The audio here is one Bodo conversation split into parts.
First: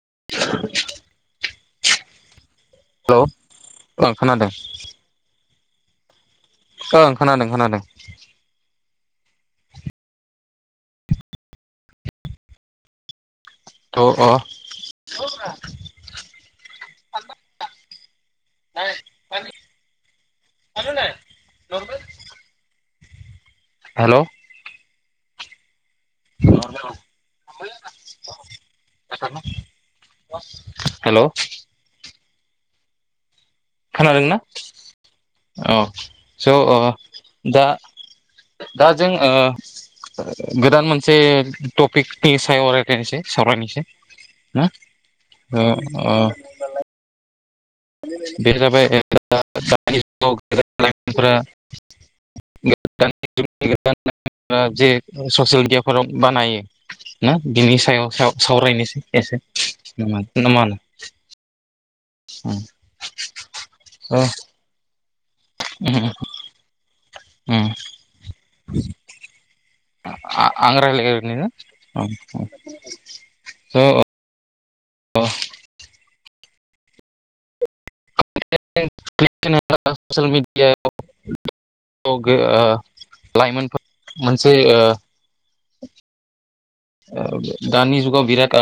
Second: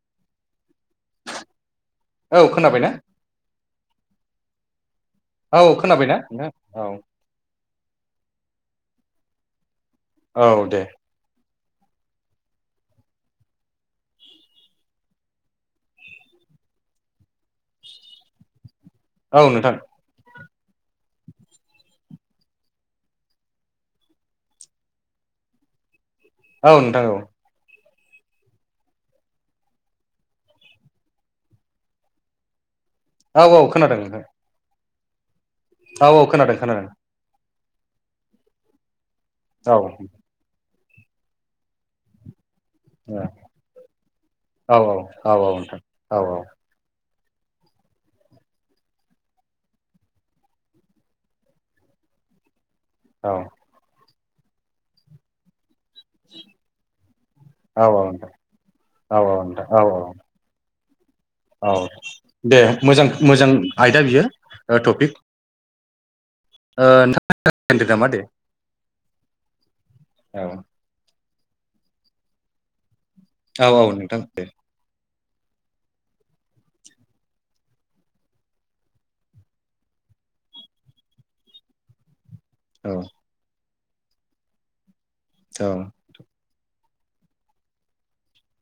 [unintelligible] औ खोनाबाय ना ओ खोनादों औ खोनाबायना नोंथां औ ओं खोनादों खोनादों औ दे थ' अ [unintelligible] औ नोंथां [unintelligible] हेलौ औ नोंथां औ [unintelligible] हेलौ औ औ खोनादों नोंथां खोनादोंना औ स' ओ दा दा जों ओ औ गोदान मोन से टपिकनि सायाव रायलायनोसै सावरायनोसै ना औ औ ओ नोंथां औ औ ओ बे जाबाय [unintelligible] दानि औ [unintelligible] जे ससेल गेम फोराव बानायो ना बिनि औ सायाव सावरायनोसै एसे नोंथां औ मा होनो। औ दे मोजां मोजां आयदा बियो उम टपिक [inaudible] नोंथां दोनदो नामा दे औ आं रायलायगोरनो औ औ औ नोंथां दे [inaudible] औ [inaudible] लाइमोनफोर मोनसे औ दानि जुगाव बिराट [inaudible]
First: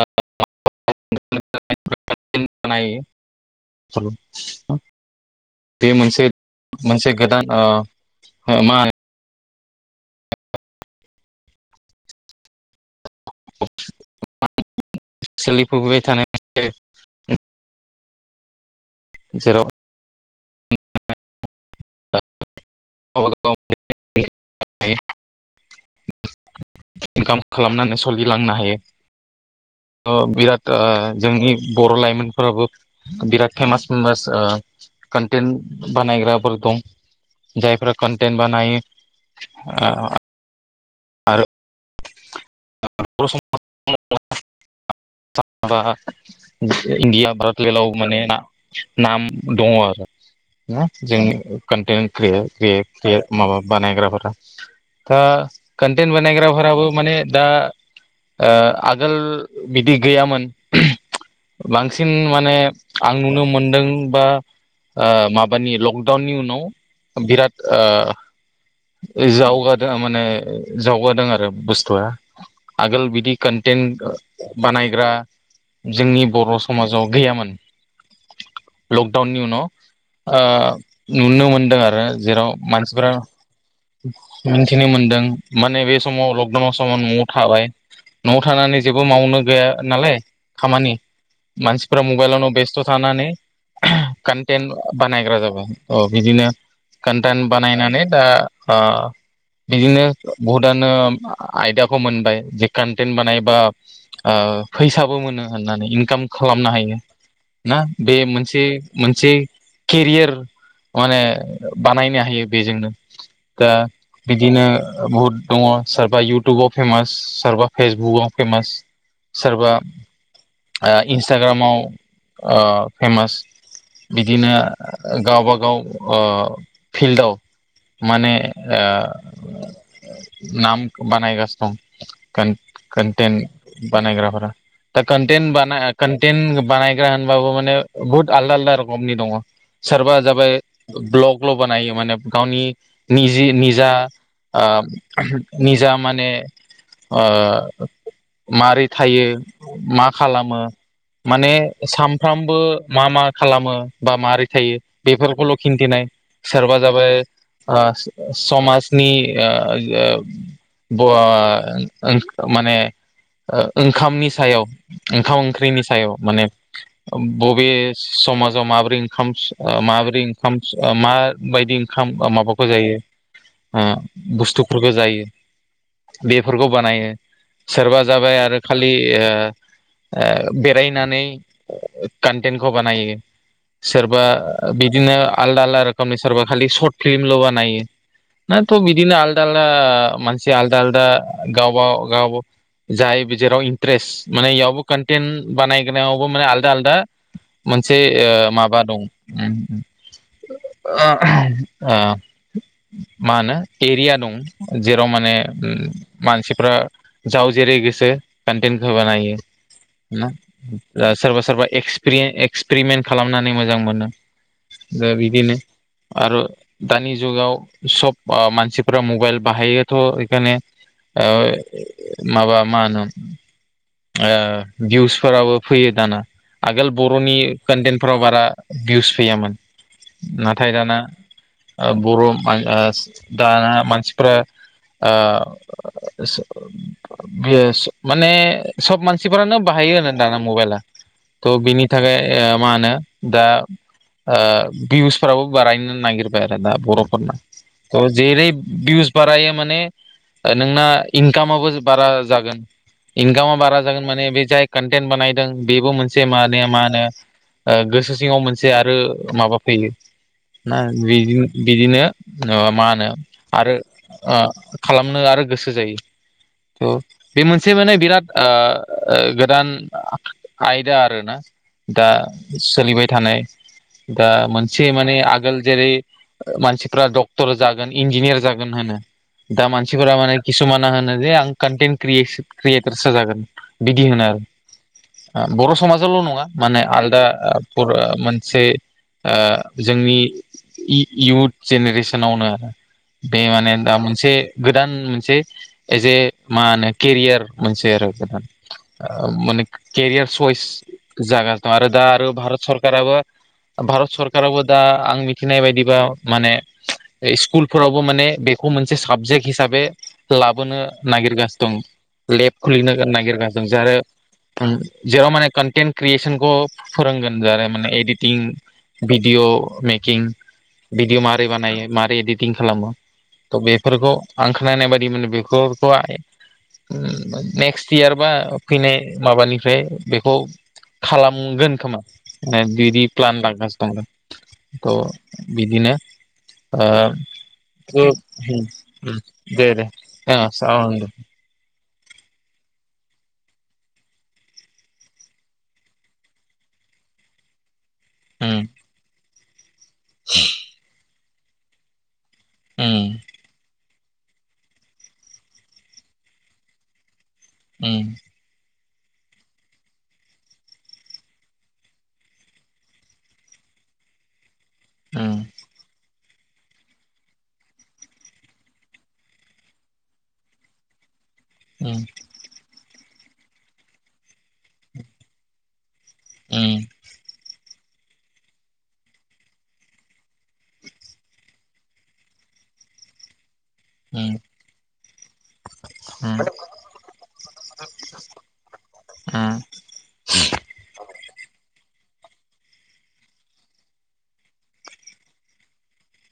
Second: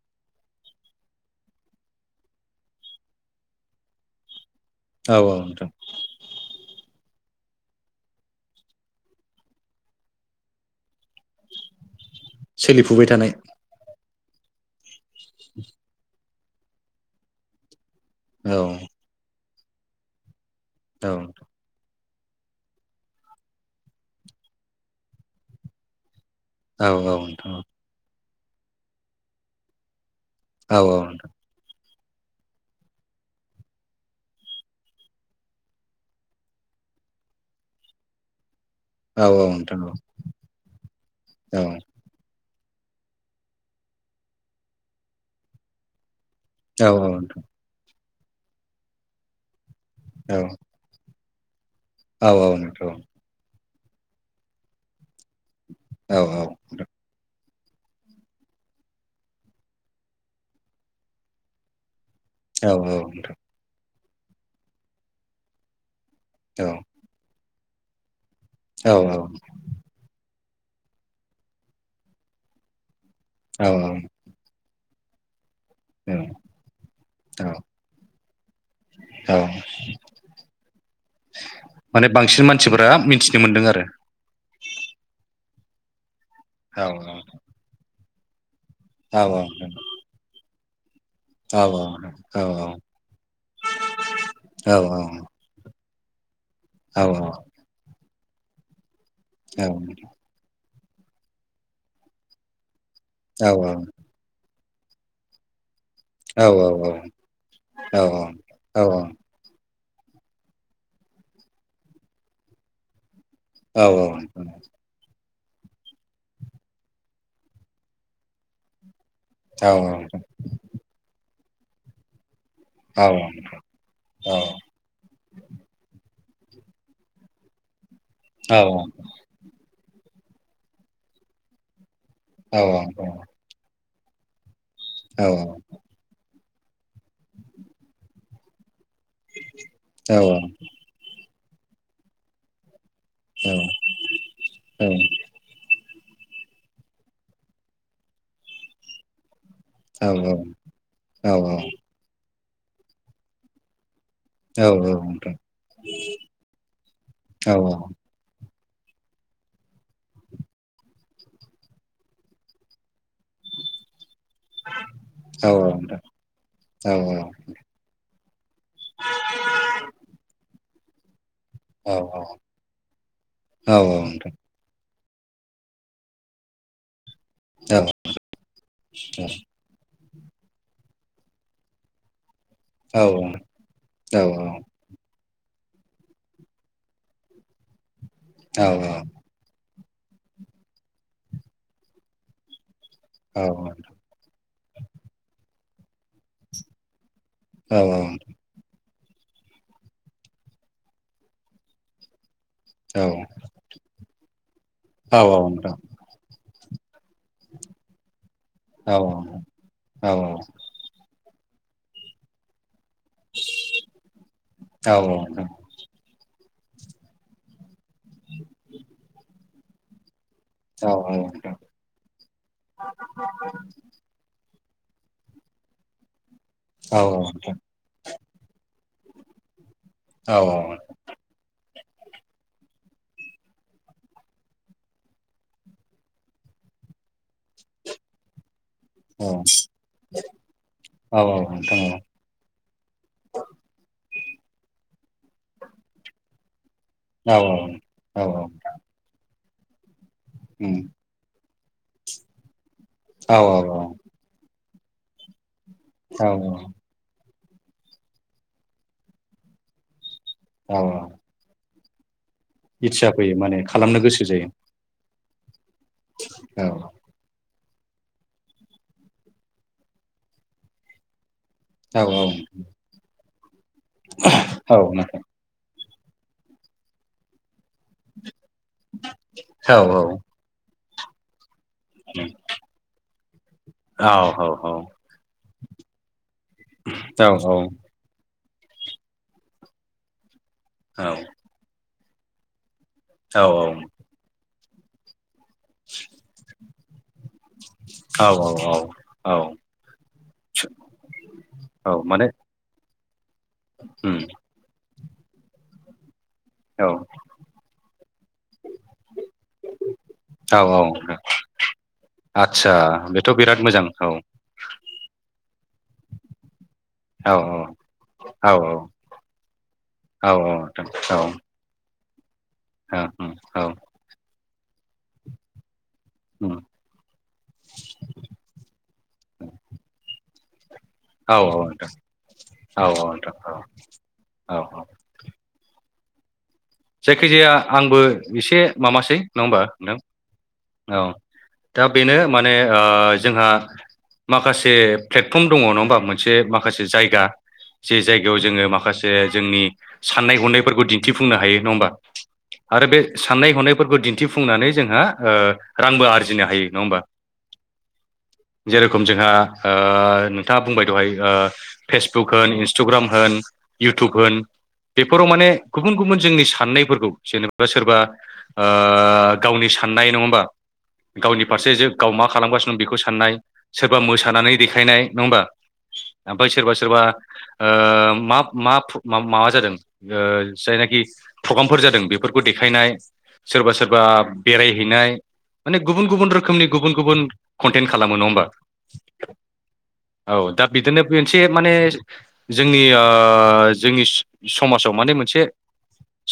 औ औ नोंथां बे मोनसे मोनसे गोदान मा होनो सोलिफुबाय थानाय सोलिफबाय थानाय औ जेराव दाउ [inaudible] औ इनकाम नोंथां खालामनानै सोलिलांनो हायो बिराद औ जोंनि बर' लाइमोनफोराबो बिराद फेमास फेमास कनटेन्ट बानायग्राफोर दं जायफोरा कन्टेन्ट बानायो औ औ नोंथां औ आरो औ [inaudible] औ इण्डिया भारतलयाव माने नाम दङ आरो जों औ नोंथां औ बानायग्राफोरा दा औ कन्टेन बानायग्राफोराबो माने दा [inaudible] सिन माने औ आं नोंथां नुनो मोनदों बा माबानि लक डाउननि उनाव औ बिराद औ जावगादों माने जावगादों आरो बुस्थुआ आगोल बिदि औ कन्टेन बानाय जोंनि बर' समाजाव औ गैयामोन। औ लकडाउननि उनाव नुनो मोनदों आरो माने बांसिन जेराव मानसिफोरा मिथिनो मोनदों आरो मिथिनो मोनदों माने बे समाव लकडाउन समाव न'आव थाबाय न'आव थानानै जेबो औ मावनो गैया नालाय खामानि औ मानसिफ्रा औ मबाइलावननो औ नोंथां बेस्थ' थानानै कन्टेन्ट औ बानायग्रा जाबाय बिदिनो कान्टेन बानायनानै दा बिदिनो बहुद गोदानो आयदियाखौ मोनबाय जे कानटेन्ट बानायबा फैसाबो मोनो होननानै इनकाम खालामनो हायो औ नोंथां औ ना औ औ बे मोनसे मोनसे केरियार माने बानायनो हायो बेजोंनो दा बिदिनो बहुद दङ सोर सोरबा इउटुबाव फेमास सोरबा फेसबुकाव फेमास सोरबा ओ इन्सटाग्रामाव ओ फेमास बिदिनो आ गावबागाव अ फिल्डआव माने आ नाम बानायगासिनो दं कन्टेेन बानायग्राफोरा दा कन्टन्ट कन्टेन्ट बानायायग्रा होन बाबु माने बहुत आलदा आलदा नि दङ सोरबा जाबाय ब्लकल' बानायो माने गावनि निजे निजा आ निजा माने ओ मारै थायो मा खालामो माने सानफ्रामबो मा मा खालामो बा माबोरै थायो बेफोरखौल' खिन्थिनाय सोरबा जाबाय ओ समाज नि ओ ओ ब माने ओ ओंखामनि सायाव ओंखाम ओंख्रिनि सायाव माने बबे समाजाव माबोरै इनखाम आ माबोरै इनखाम मा बायदि ओंखाम माबाखौ ओ औ जायो बुस्थुफोरखौ जायो बेफोरखौ बानायो सोरबा जाबाय आरो खालि ओ नोंथां औ ओ बेरायनानै कन्टेन्टखौ औ बानायो सोरबा बिदिनो आलदा आलदा रोखोमनि सोरबा खालि सर्ट फिल्मल' बानायो औ नाथ' बिदिनो आलदा आलदा मानसि आलदा आलदा गावबा गाव जाय जेराव इन्ट्रेस्ट माने इयावबो कन्टेन्ट बानायग्रावबो माने आलदा आलदा औ मोनसे ओ माबा दं। उम उम ओ औ मा होनो एरिया दं जेराव औ माने औ नोंथां मानसि ओ जाव जेरै गोसो औ कनटेखौ बानायो औ नोंथां औ नोंथां औ सोरबा सोरबा एक्सपिरिन एक्सपिरिमेन्ट खालामनानै मोजां मोनो औ दा बिदिनो नोंथां आरो दानि जुगाव सब मानसिफोरा मबाइल बाहायोथ' खायनो ओ माबा मा होनो ओ भिउसफोराबो फैयो दाना आगोल औ बर'नि कन्टेन्टफोराव बारा भिउस फैयामोन नाथाय दाना बर' म द आना मानसि फ्रा ओ बियो माने सब मानसिफोरानो बाहायो होनो दाना मबाइला थ' बिनि थाखाय ओ मा होनो दा ओ भिउसफ्राबो बारायनो नागिरबाय आरो दा बर'फोरना थ' औ जेरै भिउस फ्रायो माने उम नोंना इनकामाबबो बारा जागोन। औ इनकामा बारा जागोन माने बे जाय कन्टेन्ट बानायदों बेबो औ मोनसे औ माने मा होनो ओ गोसो सिङाव मोनसे आरो माबा फैयो ना बिदि बिदिनो मा इस्सा होनो फैयो माने आरो खालामनो गोसो ओ जायो खालामनो आरो गोसो जायो थ' बे मोनसे माने बिराद ओ गोदान आयदा आरोना औ दा सोलिबाय थानाय दा औ मोनसे माने आगोल जेरै मानसिफ्रा डक्टर जागोन इन्जिनियार जागोन होनो दा औ मानसिफोरा माने किसुमान ना होनो जे आं कन्टन्ट क्रियेटारस जागोन बिदि होनो औ आरो ओ बर' समाजावल' नङा माने आलदा ओ मोनसे ओ जोंनि इुथ जेनेरेसनावनो बे माने दा मोनसे गोदान मोनसे एज ए मा होनो केरियार मोनसे आरो औ गोदान ओ औ माने केरियार चइस जा दं आरो औ दा माने आरो भारत सर सरकाबो भारत उम सरकाराबबो दा आं मिथिनाय बायदिबा माने औ स्कुलफोरावबो माने बे खौ मोनसे साबजेक्ट हिसाबै औ लाबोनो औ नागिरगासिनो दं लेब आदसा खुलिनो बेथ' नागिरगा बिराद जों मोजां आरो औ जेराव माने कन्टेन्ट क्रियेसनखौ फोरोंगोन जाराय माने एडिटिं औ भिडिअ मेकिं औ नोंथां भिदिअ मारै बानायायो मार इदिंथिं खालामो औ उम थ औ बेफोरखौ आं खोननाय बायदि बेखौ खो आइ उम नेक्स्ट इयार बा फैनाय माबानिफ्राय बेखौ औ औ खालामगोन नोंथां खोमा औ औ बिदि प्लान नोंथां लागासिनो दनो औ थ' बिदिनो ओ जायखि जाया आंबो एसे माबासै नङा होमबा दे दे ओ नोंथां औ दे दा बेनो माने ओ जोंहा माखासे प्लेटफर्म दङ नङा होमा मोनसे माखासे जायगा जे जायगायाव जोङो उम माखासे जोंनि साननाय हनायफोरखौ दिन्थिफुंनो हायो नङा होमबा आरो बे उम साननाय हनायफोरखौ दिन थिफुंनानै जोंहा ओ रांबो आरजिनो हायो नङा होमबा उम जेरेखम जोंहा ओ नोंथाङा बुंबाय दहाय ओ फेसबुक होन इन्सटुग्राम होन इउटुब होन बेफोराव उम उम माने गुबुन गुबुन जोंनि साननायफोरखौ जेनेबा सोरबा ओ गावनि सान्नाय नङा होमबा गावनि फारसे उम जो गाव मा खालामगासिनो बेखौ साननाय सोरबा मोसानानै देखायनाय नङा होमबा आमफाय सोरबा उम सोरबा ओ मा मा फुं माबा जादों जायनाखि प्रग्रामफोर जादों बेफोरखौ देखायनाय सोरबा सोरबा बेरायहैनाय माने गुबुन गुबुन रोखोमनि गुबुन गुबुन कन्टेन्ट खालामो नङा होमबा औ दा बिदिनो मोनसे माने जोंनि ओ जोंनि समाजाव माने मोनसे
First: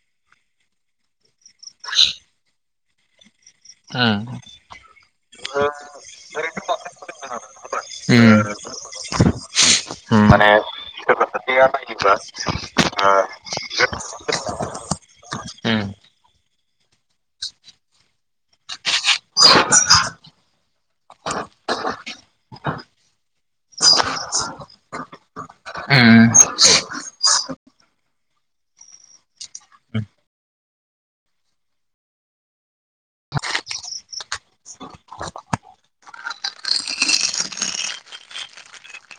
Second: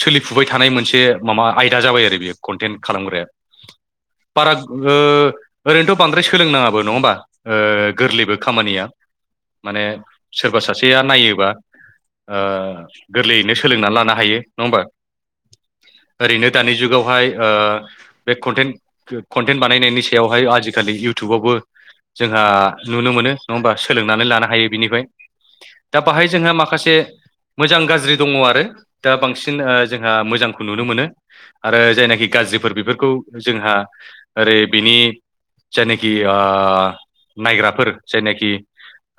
सोलिफुबाय थानाय मोनसे माबा आयदा जाबाय आरो बेयो कन्टेन्ट खालामग्राया ओ बाराग ओ ओरैनोथ' बांद्राय सोलोंनाङाबो नङा हमबा ओ गोरलैबो उम उम खामानिया माने माने सोरबा सासेया सोरबा नायोबा सासेया नायोबा ओ ओ उम उम गोरलैयैनो सोलोंना लानो हायो नङा हमबा उम ओरैनो दानि जुगावहाय बे कन्टेन्ट कन्टेन्ट बानायनायनि सायावहाय आजि आजिखालि इउथुबावबो जोंहा नुनो मोनो नङा हमबा सोलोंनानै लानो हायो बिनिफ्राय दा बाहाय जोंहा माखासे मोजां गाज्रि दङ आरो दा बांसि जोंहा मोजांखौ नुनो मोनो आरो जायनाखि गाज्रि बेफोरखौ जोंहा दै बिनि जायनाखि नायग्राफोर जायनाखि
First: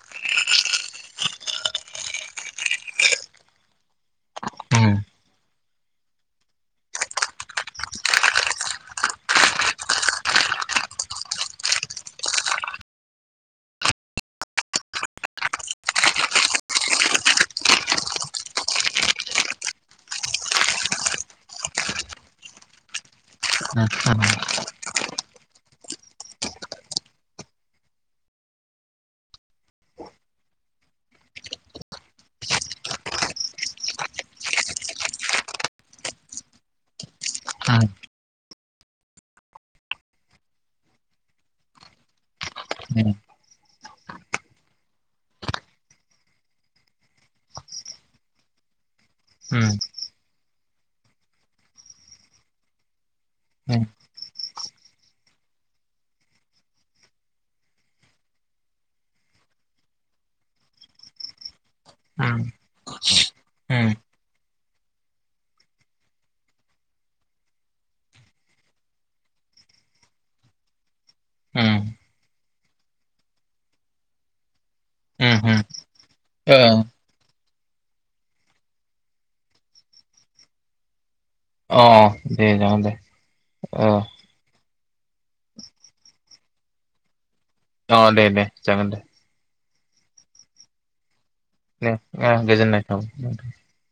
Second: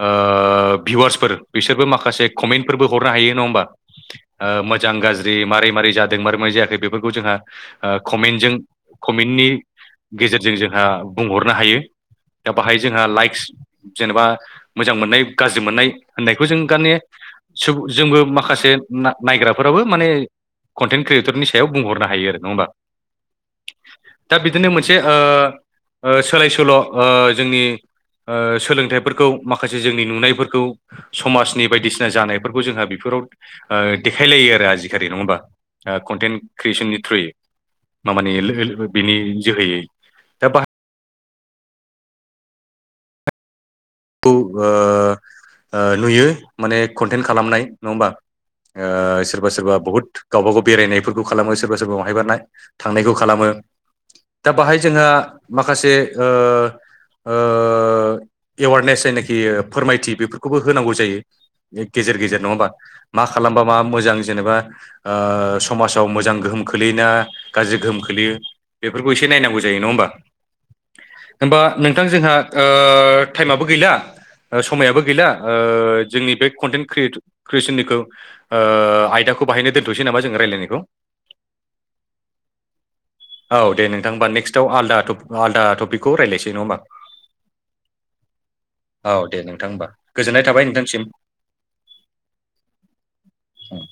ओ भिवार्सफोर बिसोरबो माखासे कमेन्टफोरबो हरनो हायो नङा होमबा ओ मोजां गाज्रि मारै मारै जादों मारै माबारै जायाखै बेफोरखौ जोंहा कमेन्टजों कमेन्टनि गेजेरजों जोंहा बुंहरनो हायो दा बाहाय जोंहा लाइक्स जेनेबा मोजां मोननाय गाज्रि मोननाय होननायखौ जों गाने बुं जोंबो माखासे नायग्राफोराबो माने कन्टेन्ट क्रियेटरनि सायाव बुंहरनो हायो आरो नङा हमबा दा बिदिनो मोनसे ओ ओ सोलाय सोल' ओ जोंनि ओ सोलोंथाइफोरखौ माखासे जोंनि नुनायफोरखौ समाजनि बायदिसिना जानायफोरखौ जोंहा बेफोर फ्राव ओ देखायलायो आरो आजिखारि नङा हमबा कनटेन्ट क्रियेसननि थ्रुयै मामानि बिनि जोहैयै दा बाहा ओ ओ नुयो माने कन्टेन्ट खालामनाय नङ हमबा ओ सोरबा सोरबा बुहुत गावबा गाव बेरायनायफोरखौ खालामो सोरबा सोरबा बहायबा नाय थांनायखौ खालामो उम दा बाहाय जोंहा माखासे ओ ओ एवारनेस जायनाखि फोरमायथि बेफोरखौबो होनांगौ जायो। गेजेर गेजेर नङा हामबा मा खालामबा मा मोजां जेनेबा ओ समाजाव मोजां गो होम खोलैयो ना गाज्रि गोहोम खोलैयो बेफोरखौ एसे नायनांगौ जायो नङा होमबा? [inaudible] होमबा नोंथां जोंहा ओ टाइमाबो गैला। समायाबो गैला उम ओ जोंनि बे कन्टेन्ट उम क्रियेट कक्रियेसननिखौ आयदा खौ बायनो दोनथसै नामा जों रायलायनायखौ? अ दे जागो दे। औ दे ओ नोंथां होमबा नेक्स्टआव आलदा थ आलदा टपिकखौ रायज्लायसै नङा होमबा? अ दे दे जागोन दे। नोंथां होमबा गोजोननाय थाबाय नोंथांसिम। ए गोजोननाय था उम।